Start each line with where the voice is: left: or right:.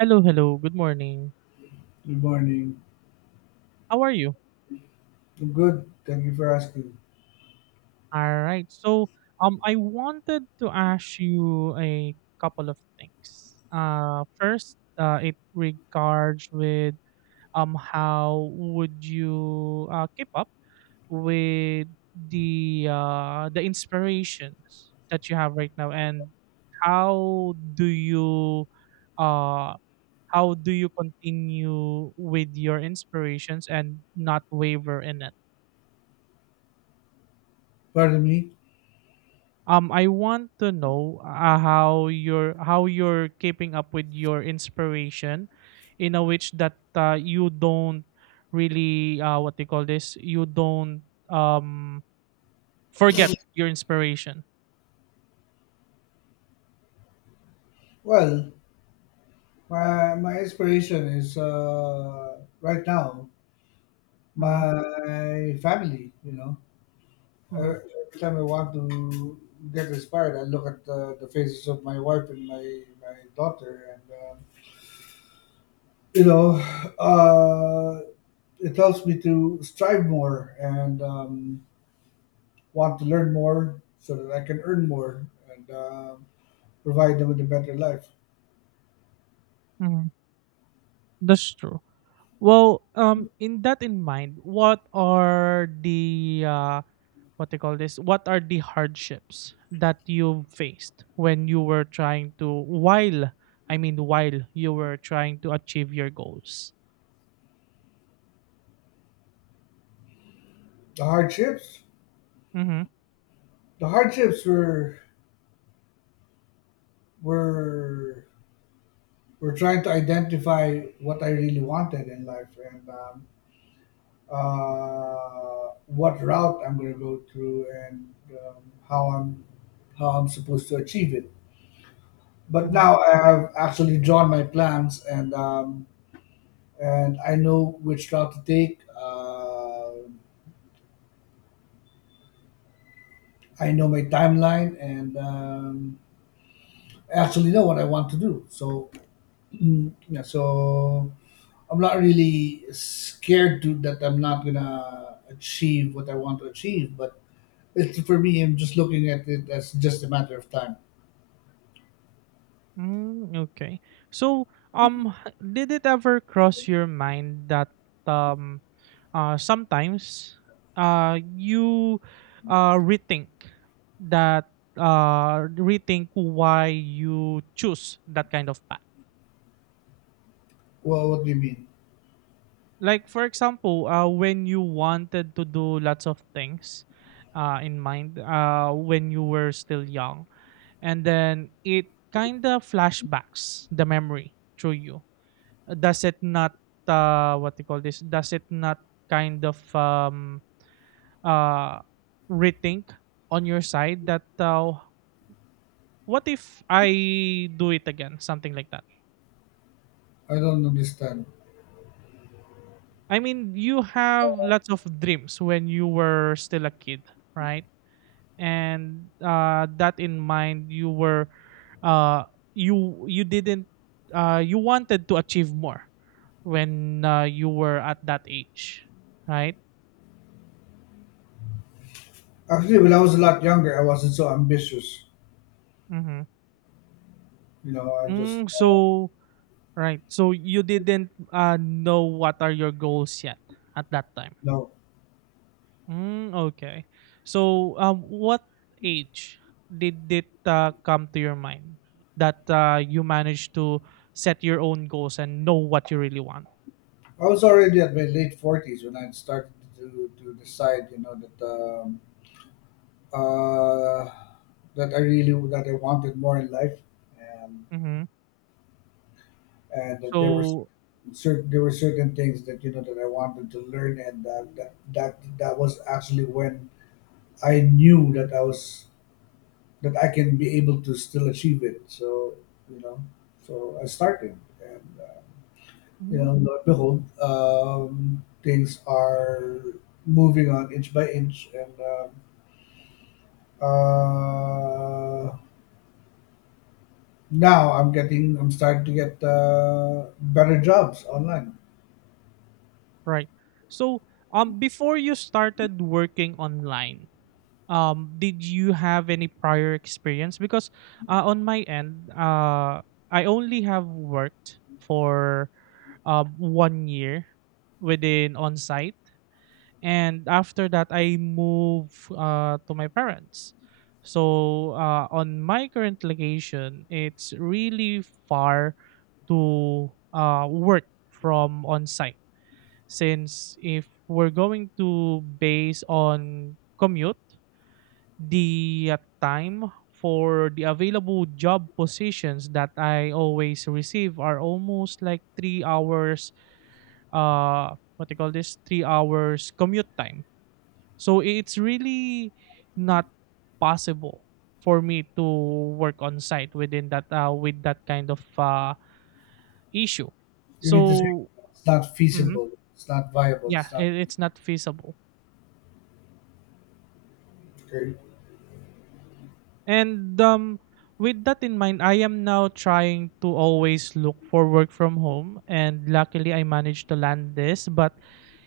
right: Hello, hello. Good morning.
left: Good morning.
right: How are you?
left: I'm good. Thank you for asking.
right: All right. So, I wanted to ask you a couple of things. First, it regards with how would you keep up with the inspirations that you have right now, and how do you uh how do you continue with your inspirations and not waver in it?
left: Pardon me.
right: I want to know how you're keeping up with your inspiration, in a which that you don't really what they call this, you don't um forget your inspiration.
left: Well, my inspiration is right now
right: Mm-hmm,
left: my family. You know,
right: mm-hmm.
left: every time I want to get inspired, I look at the faces of my wife and my daughter, and you know, uh, it helps me to strive more and want to learn more so that I can earn more and provide them with a better life.
right: Mm, that's true. Well, in that in mind, what are the what they call this, what are the hardships that you faced when you were trying to while I mean, while you were trying to achieve your goals?
left: The hardships?
right: Mm-hmm,
left: The hardships were were trying to identify what I really wanted in life and what route I'm going to go through and how I'm supposed to achieve it. But
right: mm-hmm.
left: now I have actually drawn my plans and I know which route to take. I know my timeline and I actually know what I want to do. So yeah, so I'm not really scared to that I'm not gonna achieve what I want to achieve, but it's for me. I'm just looking at it as just a matter of time.
right: Mm, okay. So, um did it ever cross your mind that um sometimes you uh rethink rethink why you choose that kind of path?
left: Well, what do you mean?
right: Like, for example, when you wanted to do lots of things in mind, when you were still young, and then it kind of flashbacks the memory through you, does it not what do you call this, does it not kind of uh, rethink on your side that, what if I do it again, something like that?
left: I don't understand.
right: I mean, you have lots of dreams when you were still a kid, right? And that in mind, you were uh, you you didn't you wanted to achieve more when you were at that age, right?
left: Actually, when I was a lot younger, I wasn't so ambitious.
right: Mm-hmm.
left: You know, I just,
right: So, right, so you didn't know what are your goals yet at that time?
left: no.
right: Mm, okay. So, what age did it come to your mind that you managed to set your own goals and know what you really want?
left: I was already at my late forties when I started to decide. You know that uh, that I really that I wanted more in life, and
right: Mm-hmm.
left: that there were
right: So,
left: certain things that you know that I wanted to learn, and that was actually when I knew that I can be able to still achieve it. So you know, I started, and lo and behold, things are moving on inch by inch, and uh, now I'm starting to get better jobs online.
right: right. So, before you started working online, did you have any prior experience? Because, on my end, I only have worked for one year within on site, and after that, I moved to my parents. So, on my current location, it's really far to work from on site, since if we're going to base on commute, the time for the available job positions that I always receive are almost like 3 hours. What they call this? 3 hours commute time. So it's really not possible for me to work on site within that with that kind of issue.
left: You mean to say
right: So,
left: it's not
right: mhm.
left: feasible, it's not viable,
right: Yeah,
left: it's not.
right: it's not feasible.
left: Okay.
right: And, with that in mind, I am now trying to always look for work from home, and luckily I managed to land this, but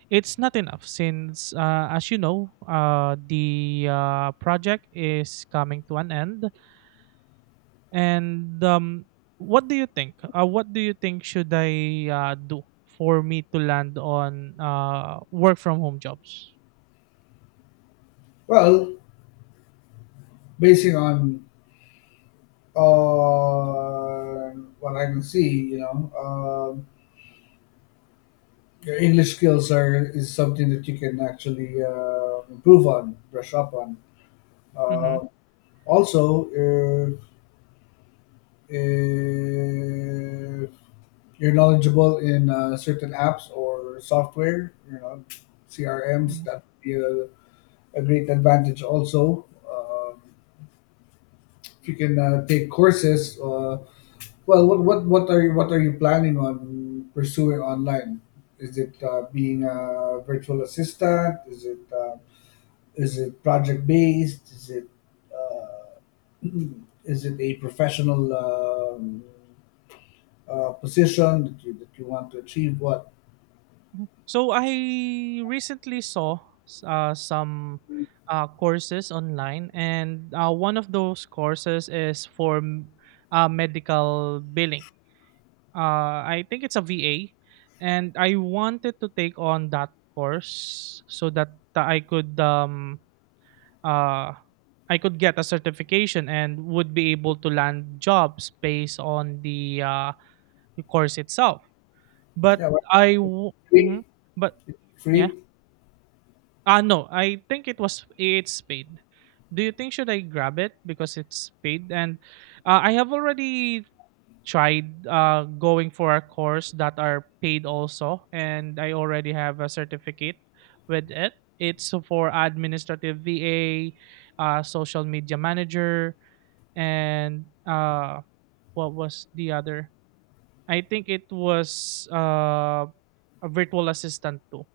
right: it's not enough since, as you know, the project is coming to an end. And, what do you think? What do you think should I do for me to land on work from home jobs?
left: Well, basing on what I can see, you know, your English skills are is something that you can actually improve on, brush up on.
right: Mm-hmm.
left: Um Also, if you're knowledgeable in certain apps or software, you know, CRMs, that would be a great advantage. Also, if you can take courses. Well, what are you planning on pursuing online? Is it being a virtual assistant? Is it project based? Is it uh, is it a professional position that you want to achieve? What?
right: So I recently saw some courses online, and one of those courses is for medical billing. I think it's a VA, and I wanted to take on that course so that uh, I could get a certification and would be able to land jobs based on the course itself.
left: Yeah, why not?
right: Mhm.
left: Free.
right: But, yeah.
left: Free.
right: Ah, no. I think it's paid. Do you think should I grab it because it's paid? And, I have already tried going for a course that are paid also, and I already have a certificate with it. It's for administrative VA, social media manager, and, what was the other? I think it was a virtual assistant too,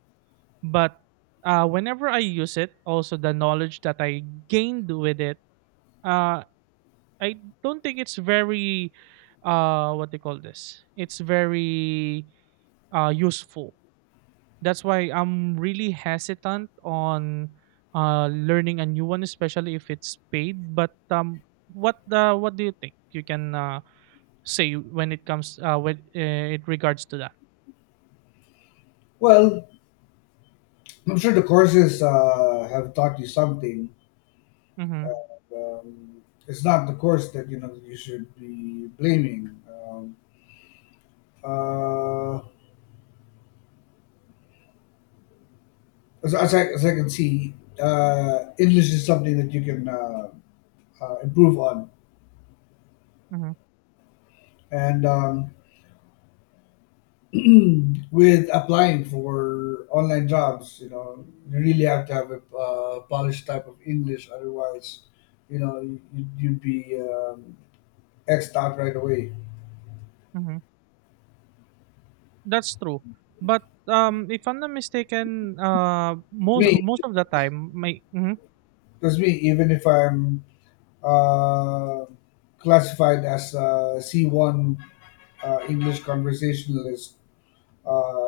right: but, whenever I use it, also the knowledge that I gained with it, uh, I don't think it's very, what they call this? It's very useful. That's why I'm really hesitant on learning a new one, especially if it's paid. But, what do you think you can say when it comes with it regards to that?
left: Well, I'm sure the courses have taught you something.
right: Mm-hmm,
left: Uh, um, it's not the course that you know you should be blaming. Uh, as I can see, English is something that you can improve on.
right: mm-hmm,
left: And with applying for online jobs, you know, you really have to have a polished type of English. Otherwise, you know, you'd be X'd out right away.
right: mm-hmm. That's true. But, if I'm not mistaken, most
left: Me,
right: most of the time my mhm,
left: because me, even if I'm uh, classified as a C1 English conversationalist,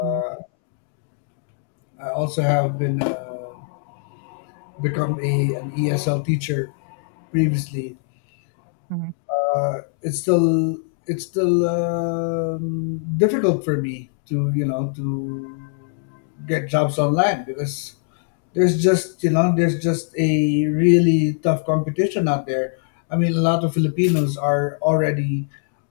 right: mhm,
left: I also have been become a an ESL teacher previously.
right: mhm,
left: Uh, it's still it's still difficult for me to you know to get jobs online because there's just you know there's just a really tough competition out there. I mean a lot of Filipinos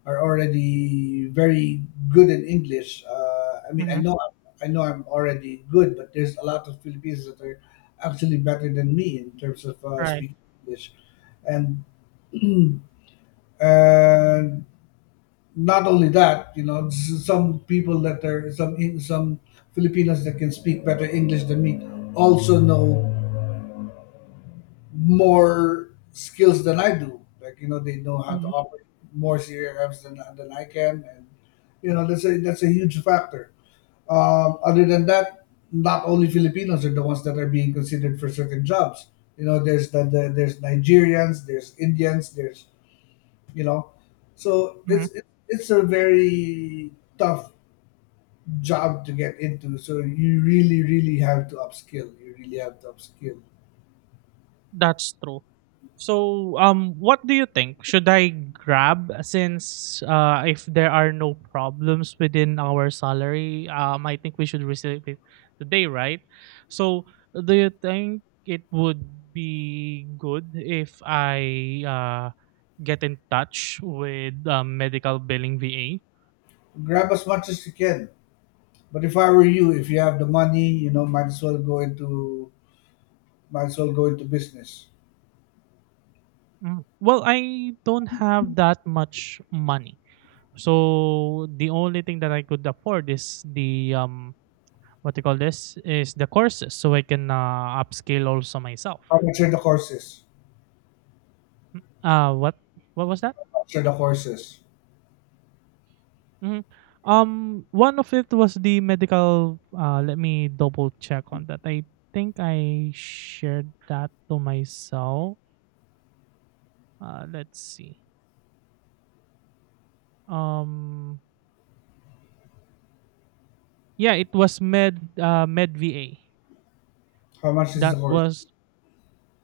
left: are already very good in English. I mean i
right: mhm,
left: know i know I'm already good, but there's a lot of Filipinos that are actually better than me in terms of
right: right,
left: speaking English. And and not only that, you know, some people that are some Filipinos that can speak better English than me also know more skills than I do. Like, you know, they know how to
right: mhm,
left: operate more CRMs than I can, and you know that's a huge factor. Other than that, not only Filipinos are the ones that are being considered for certain jobs. You know, there's there's Nigerians, there's Indians, there's you know, so
right: mhm,
left: it's it's a very tough job to get into. So you really really have to upskill. You really have to upskill.
right: that's true. So, what do you think? Should I grab since, if there are no problems within our salary, I think we should receive it today, right? So, do you think it would be good if I, get in touch with medical billing VA?
left: Grab as much as you can. But if I were you, if you have the money, you know, might as well go into business.
right: Mm. Well, I don't have that much money. So the only thing that I could afford is the what do you call this, is the courses, so I can upscale also myself.
left: How much are the courses?
right: Uh what what was that?
left: How much are the courses?
right: Hmm. One of it was the medical. Let me double check on that. I think I shared that to myself. Let's see. Um Yeah, it was Med VA.
left: How much is the
right: That
left: course?
right: was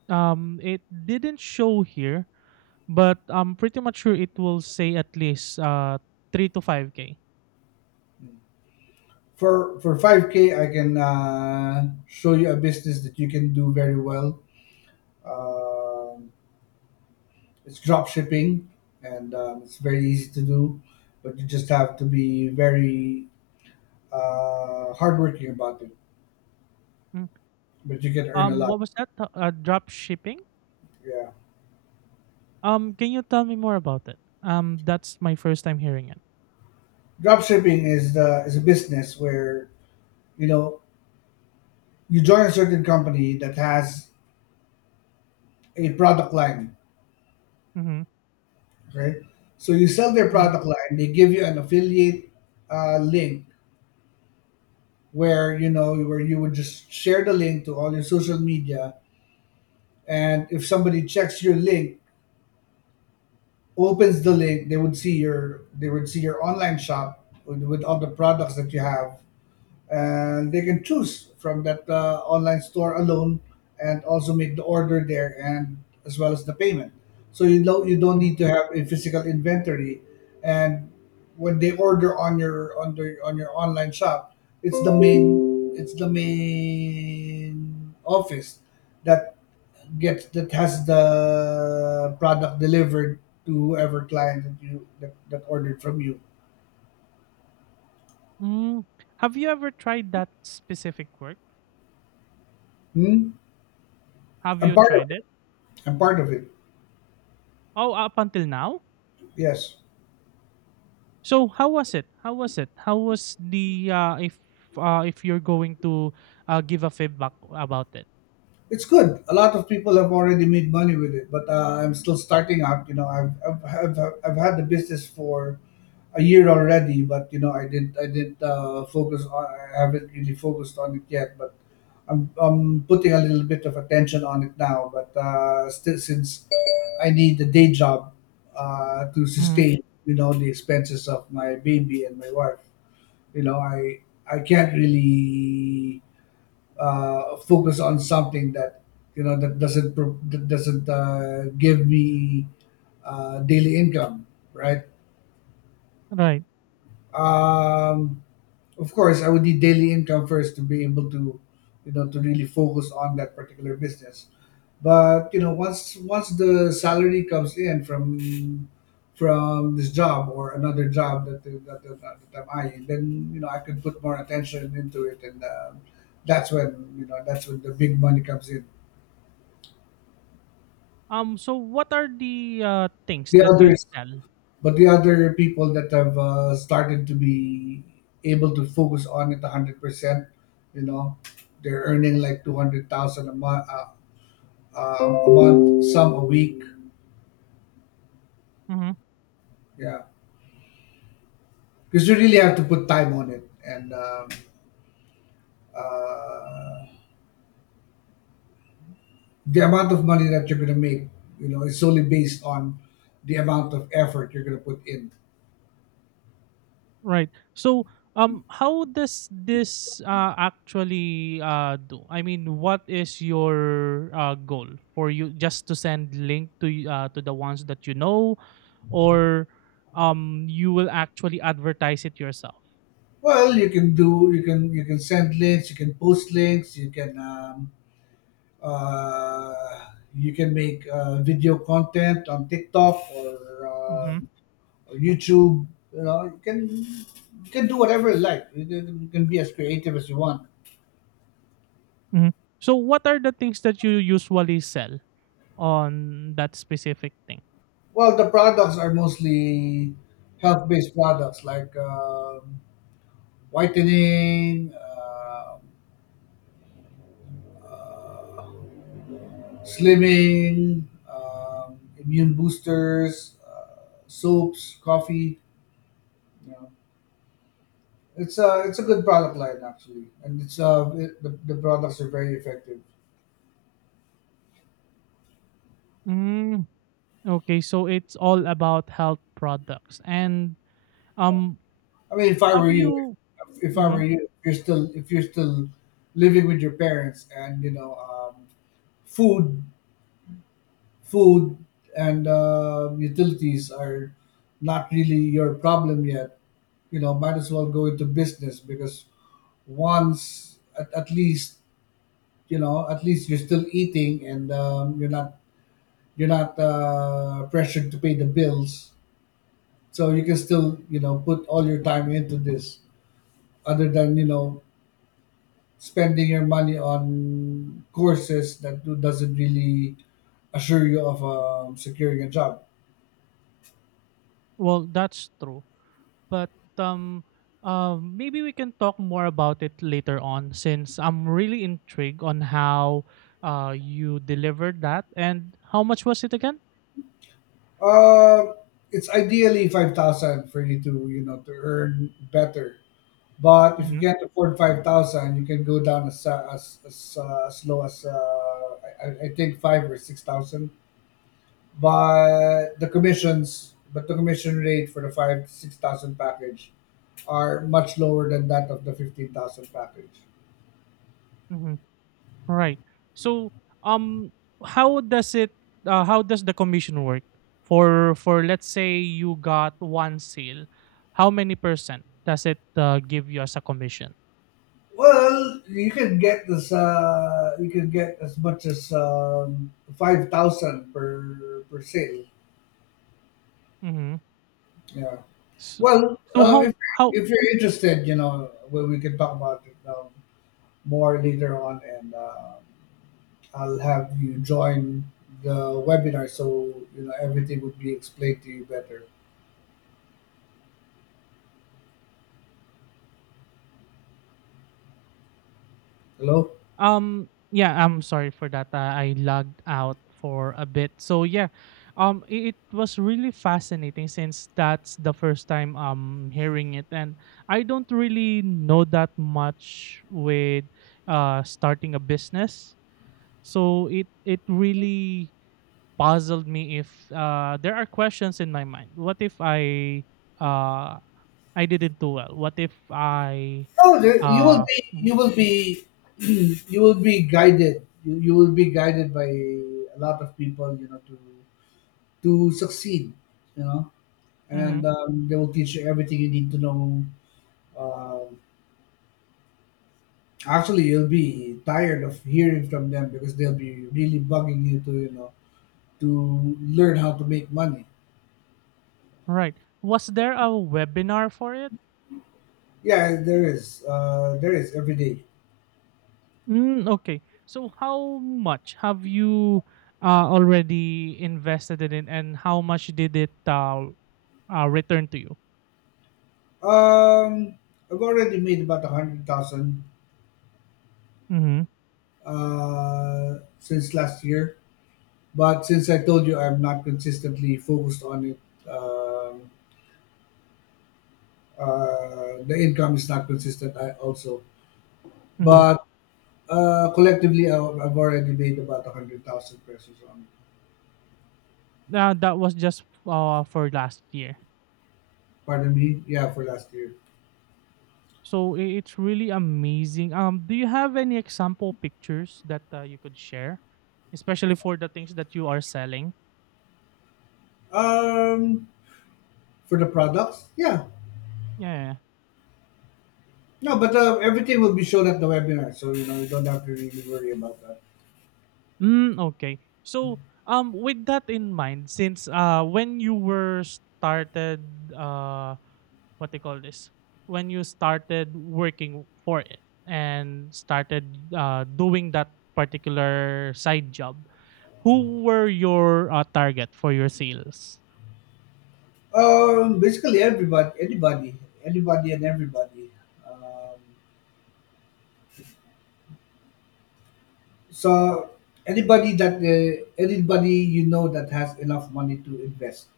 right: It didn't show here, but I'm pretty much sure it will say at least 3 to 5K.
left: For 5K, I can show you a business that you can do very well. Um, it's drop shipping, and it's very easy to do, but you just have to be very hardworking about it.
right: Mm.
left: But you can earn a lot.
right: What was that? Drop shipping?
left: Yeah,
right: Can you tell me more about it? That's my first time hearing it.
left: drop shipping is the is a business where you know you join a certain company that has a product line,
right: Mm-hmm.
left: okay? So you sell their
right: Mm-hmm.
left: product line, they give you an affiliate link where you would just share the link to all your social media, and if somebody checks your link, opens the link, they would see your online shop with, all the products that you have, and they can choose from that online store alone and also make the order there and as well as the payment, so you don't
right: Mm-hmm.
left: need to have a physical inventory. And when they order on your, on the on your online shop, it's the main office that gets, that has the product delivered to whoever client that ordered from you.
right: Mm. Have you ever tried that specific work?
left: Hmm?
right: Have
left: i'm
right: you
left: part of
right: tried it?
left: it I'm part of it.
right: Oh, up until now?
left: Yes.
right: So how was it? How was it? How was the if you're going to give a feedback about it?
left: It's good. A lot of people have already made money with it, but I'm still starting out. You know, I've had the business for a year already, but you know, I didn't focus on. I haven't really focused on it yet, but I'm putting a little bit of attention on it now. But still, since I need a day job to
right: Mhm.
left: sustain, you know, the expenses of my baby and my wife, you know, I can't really focus on something that you know that doesn't pro- that doesn't give me daily income, right?
right: Right.
left: Um, of course, I would need daily income first to be able to, you know, to really focus on that particular business. But you know, once the salary comes in from this job or another job that I'm eyeing, then you know I can put more attention into it, and that's when the big money comes in.
right: So what are the, things
left: The
right: that you
left: others.
right: sell?
left: But the other people that have started to be able to focus on it 100%, you know, they're earning like 200,000 a month, uh, a month, some a week.
right: Mhm.
left: Yeah. Because you really have to put time on it. And uh, the amount of money that you're going to make, you know, is solely based on the amount of effort you're going to put in.
right: Right. So, how does this actually do? I mean, what is your goal for you? Just to send link to the ones that you know, or, you will actually advertise it yourself.
left: Well, you can do, you can send links, you can post links, Uh, you can make video content on TikTok um
right: Mm-hmm.
left: or YouTube. You know, you can do whatever you like. You can be as creative as you want.
right: Mhm. So what are the things that you usually sell on that specific thing?
left: Well, the products are mostly health-based products like whitening, uh, slimming, immune boosters, soaps, coffee. You know. It's a, good product line actually, and the products are very effective.
right: Mm, okay, so it's all about health products. And,
left: Yeah,
right: um
left: I mean,
right: have you
left: if I were
right: mhm?
left: you, if you're still living with your parents, and you know, food, food, and utilities are not really your problem yet. You know, might as well go into business because once, at least, you're still eating and you're not, pressured to pay the bills. So you can still, put all your time into this, other than, spending your money on courses that doesn't really assure you of securing a job.
right: Well, that's true. But, um maybe we can talk more about it later on, since I'm really intrigued on how you delivered that and how much was it again?
left: uh, it's ideally 5,000 for you to you know to earn better, but if you
right: Mhm,
left: can't afford 5,000, you can go down as, as low as I think 5 or 6,000, but the commissions but the commission rate for the 5-6 thousand package are much lower than that of the 15,000 package.
right: mhm. Right. So, um, how does it? How does the commission work for let's say you got one sale? How many percent does it give you as a commission?
left: Well, you can get this. You can get as much as 5,000 per sale.
right: Mm-hmm.
left: Yeah.
right: So,
left: Well,
right: so
left: if
right: how
left: you're interested, you know, we can talk about it more later on, and I'll have you join the webinar so you know everything would be explained to you better. Hello.
right: Yeah, I'm sorry for that. I logged out for a bit. So, yeah, it was really fascinating since that's the first time hearing it, and I don't really know that much with starting a business. So it really puzzled me if there are questions in my mind. What if I uh I didn't do well? What if I
left: No, there, you will
right: uh
left: be.
right: mhm,
left: You will be. You will be guided. You will be guided by a lot of people to succeed. You know,
right: mhm.
left: and they will teach you everything you need to know. Um Actually, you'll be tired of hearing from them because they'll be really bugging you to you know to learn how to make money.
right: Right. Was there a webinar for it?
left: Yeah, there is. There is every day.
right: Mm, okay. So how much have you already invested in it, and how much did it return to you?
left: Um, I've already made about 100,000
right: Mm-hmm.
left: since last year. But since I told you I'm not consistently focused on it, um, the income is not consistent. I also,
right: Mm-hmm.
left: but Collectively, I've already made about 100,000 pesos on.
right: That was just for last year.
left: Pardon me, yeah, for last year.
right: So, it's really amazing. Do you have any example pictures that you could share, especially for the things that you are selling?
left: Um, for the products, yeah,
right: Yeah. Yeah, yeah.
left: no, but everything will be shown at the webinar, so you don't have to really worry about that.
right: Mm, okay. So, with that in mind, since when you were started, what they call this, when you started working for it and started doing that particular side job, who were your target for your sales?
left: Basically, everybody, anybody, anybody, and everybody. Um, So anybody that has enough money to invest.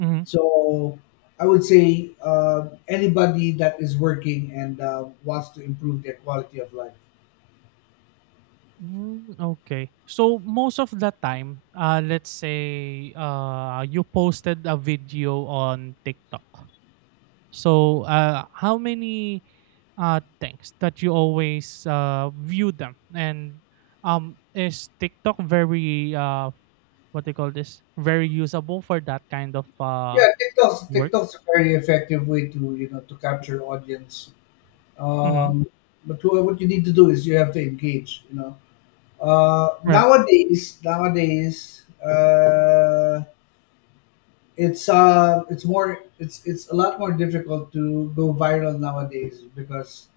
right: Mm-hmm.
left: So I would say anybody that is working and wants to improve their quality of life.
right: Mm, okay. So most of the time, let's say you posted a video on TikTok. So, how many things that you always view them? And, is TikTok very what they call this? Very usable for that kind of
left: Yeah, TikTok's
right: work?
left: TikTok's a very effective way to you know to capture audience.
right: Mm-hmm.
left: Um, but what you need to do is you have to engage.
right: Right.
left: Nowadays. It's it's more it's a lot more difficult to go viral nowadays, because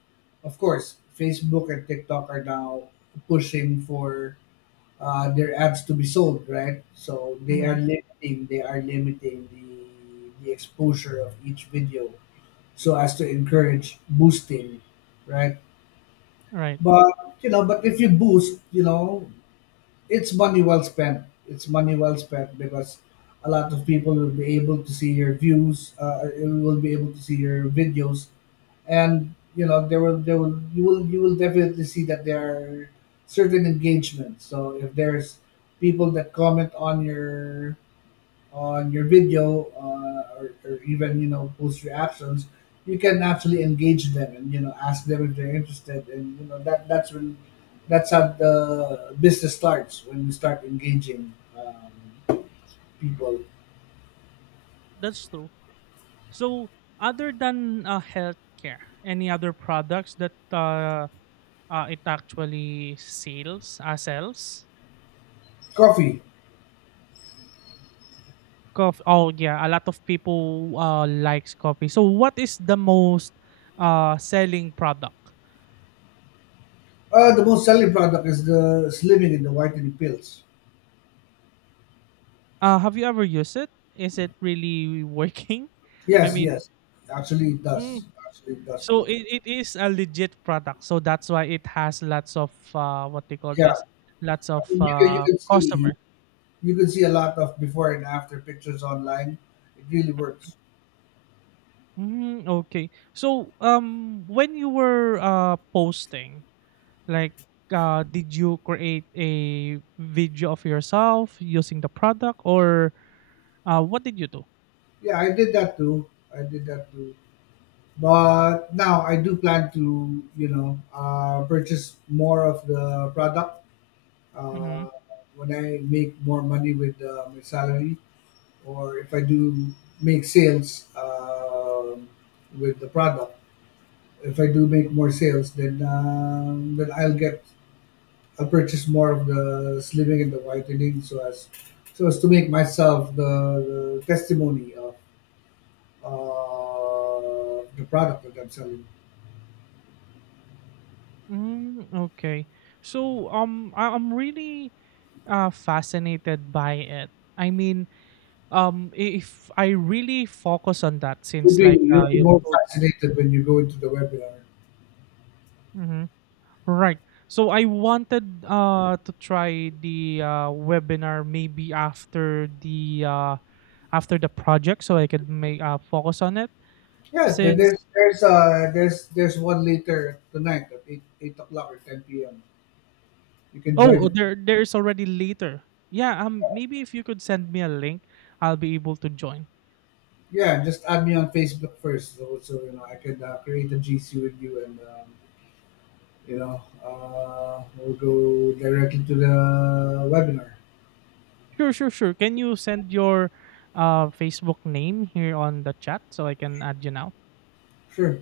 left: of course Facebook and TikTok are now pushing for their ads to be sold, right, so they are
right: Mm-hmm.
left: limiting they are limiting the exposure of each video so as to encourage boosting, right.
right: Right.
left: But you know but if you boost, it's money well spent. It's money well spent because a lot of people will be able to see your views. Will be able to see your videos, and there will you will you will definitely see that there are certain engagements. So if there's people that comment on your video, or even post reactions, you can actually engage them and ask them if they're interested, and that's how the business starts, when you start engaging people.
right: That's true. So, other than healthcare, any other products that it actually sales sells?
left: Coffee.
right: Coffee. Oh, yeah, a lot of people likes coffee. So what is the most selling product?
left: The most selling product is the slimming and the whitening pills.
right: Have you ever used it? Is it really working? I
left: Yes,
right: mean,
left: yes,
right: mm,
left: actually it does
right: so
left: work.
right: it is a legit product. So that's why it has lots of what they call
left: Yeah.
right: this, lots
left: I
right: of
left: mean,
right: customer.
left: you can see a lot of before and after pictures online. It really works.
right: Mm, okay. So, when you were posting, like, did you create a video of yourself using the product, or? What did you do?
left: Yeah, I did that too. I did that too. But now I do plan to purchase more of the product uh,
right: Mm-hmm.
left: when I make more money with my salary, or if I do make sales with the product. If I do make more sales, then I'll purchase more of the slimming and the whitening, so as to make myself the testimony of the product that I'm selling.
right: Mm, okay. So, I'm really fascinated by it. I mean, if I really focus on that,
left: You'll
right: since,
left: be
right: like,
left: you'll be
right: you've
left: more
right: told me.
left: fascinated when you go into the webinar.
right: Mm-hmm. Right. So I wanted to try the webinar maybe after the project, so I could make focus on it
left: Yeah, there- there's
right: since.
left: there's uh there's there's one later tonight at eight o'clock or 10 p.m. You can join
right: Oh,
left: it.
right: there's already later. Yeah, maybe if you could send me a link, I'll be able to join.
left: Yeah, just add me on Facebook first, so, I can create a GC with you, and we'll go directly to the webinar.
right: Sure, sure, sure. Can you send your Facebook name here on the chat so I can add you now?
left: Sure.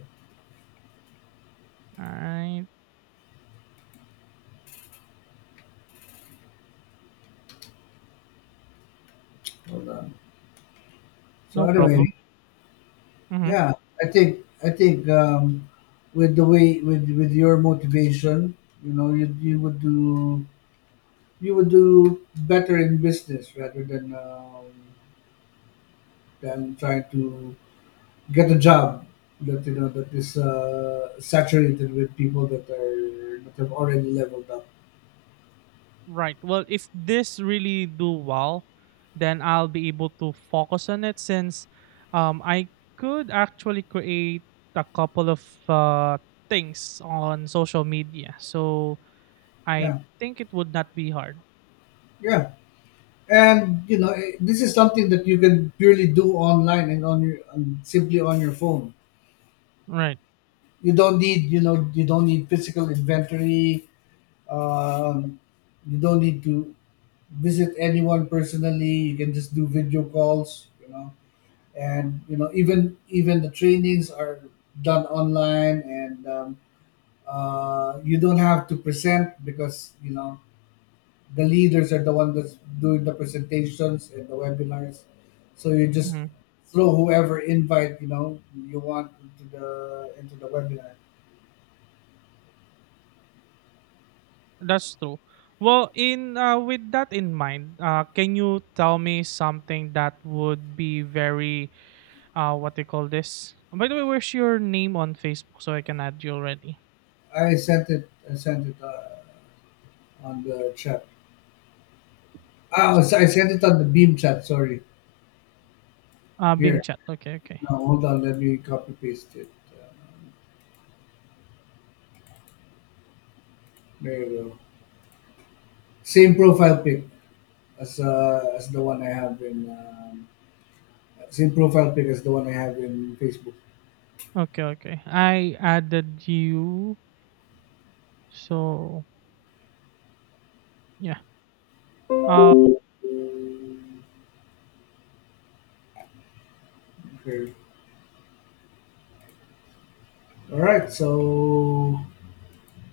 right: All right.
left: Hold on. So
right: No
left: anyway,
right: problem. Mhm.
left: yeah, I think with the way, with your motivation, you would do, you would do better in business rather than trying to get a job that, that is saturated with people that have already leveled up.
right: Right. Well, if this really do well, then I'll be able to focus on it since, I could actually create a couple of things on social media. So I
left: Yeah,
right: think it would not be hard.
left: yeah, and this is something that you can purely do online and, on your and simply on your phone.
right: Right.
left: You don't need physical inventory. Um, you don't need to visit anyone personally. You can just do video calls, and even the trainings are done online, and you don't have to present because, the leaders are the one that's doing the presentations and the webinars. So you just
right: Hmm.
left: throw whoever invite you want into the webinar.
right: That's true. Well, in with that in mind, can you tell me something that would be very what do you call this? By the way, where's your name on Facebook so I can add you already?
left: I sent it. I sent it on the chat. Oh, so I sent it on the Beam chat. Sorry.
right: Beam
left: Here.
right: Chat. Okay, okay.
left: Now, hold on. Let me copy paste it. Uh, there you go. Same profile pic as the one I have in same profile pic as the one I have in Facebook.
right: Okay, okay. I added you. So, yeah. Uh
left: Okay. All right. So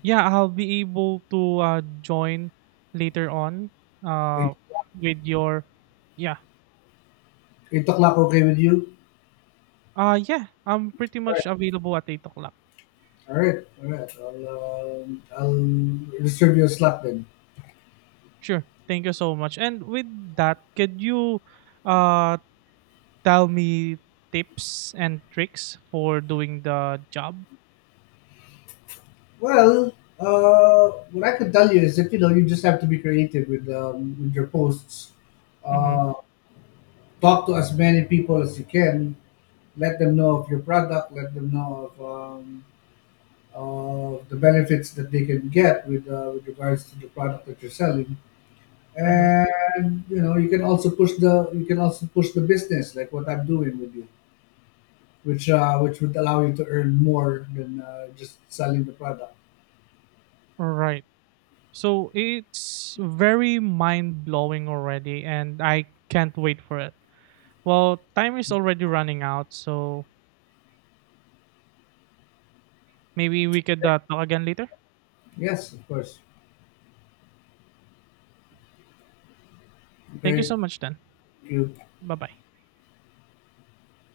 right: yeah, I'll be able to join later on
left: eight,
right: uh with your yeah.
left: 8 o'clock. Okay with you?
right: Yeah, I'm pretty
left: All right.
right: much available at 8 o'clock.
left: All right. All right. I'll reserve your slot then.
right: Sure. Thank you so much. And with that, could you uh tell me tips and tricks for doing the job?
left: Well, uh, what I could tell you is that you just have to be creative with your posts.
right: Mhm.
left: Uh, Talk to as many people as you can. Let them know of your product. Let them know of the benefits that they can get with regards to the product that you're selling.
right: Mhm.
left: And you can also push the business like what I'm doing with you, which would allow you to earn more than just selling the product.
right: Right. So it's very mind blowing already, and I can't wait for it. Well, time is already running out, so maybe we could talk again later.
left: Yes, of course. Okay.
right: Thank you so
left: Thank
right: much, then.
left: you.
right: Bye bye.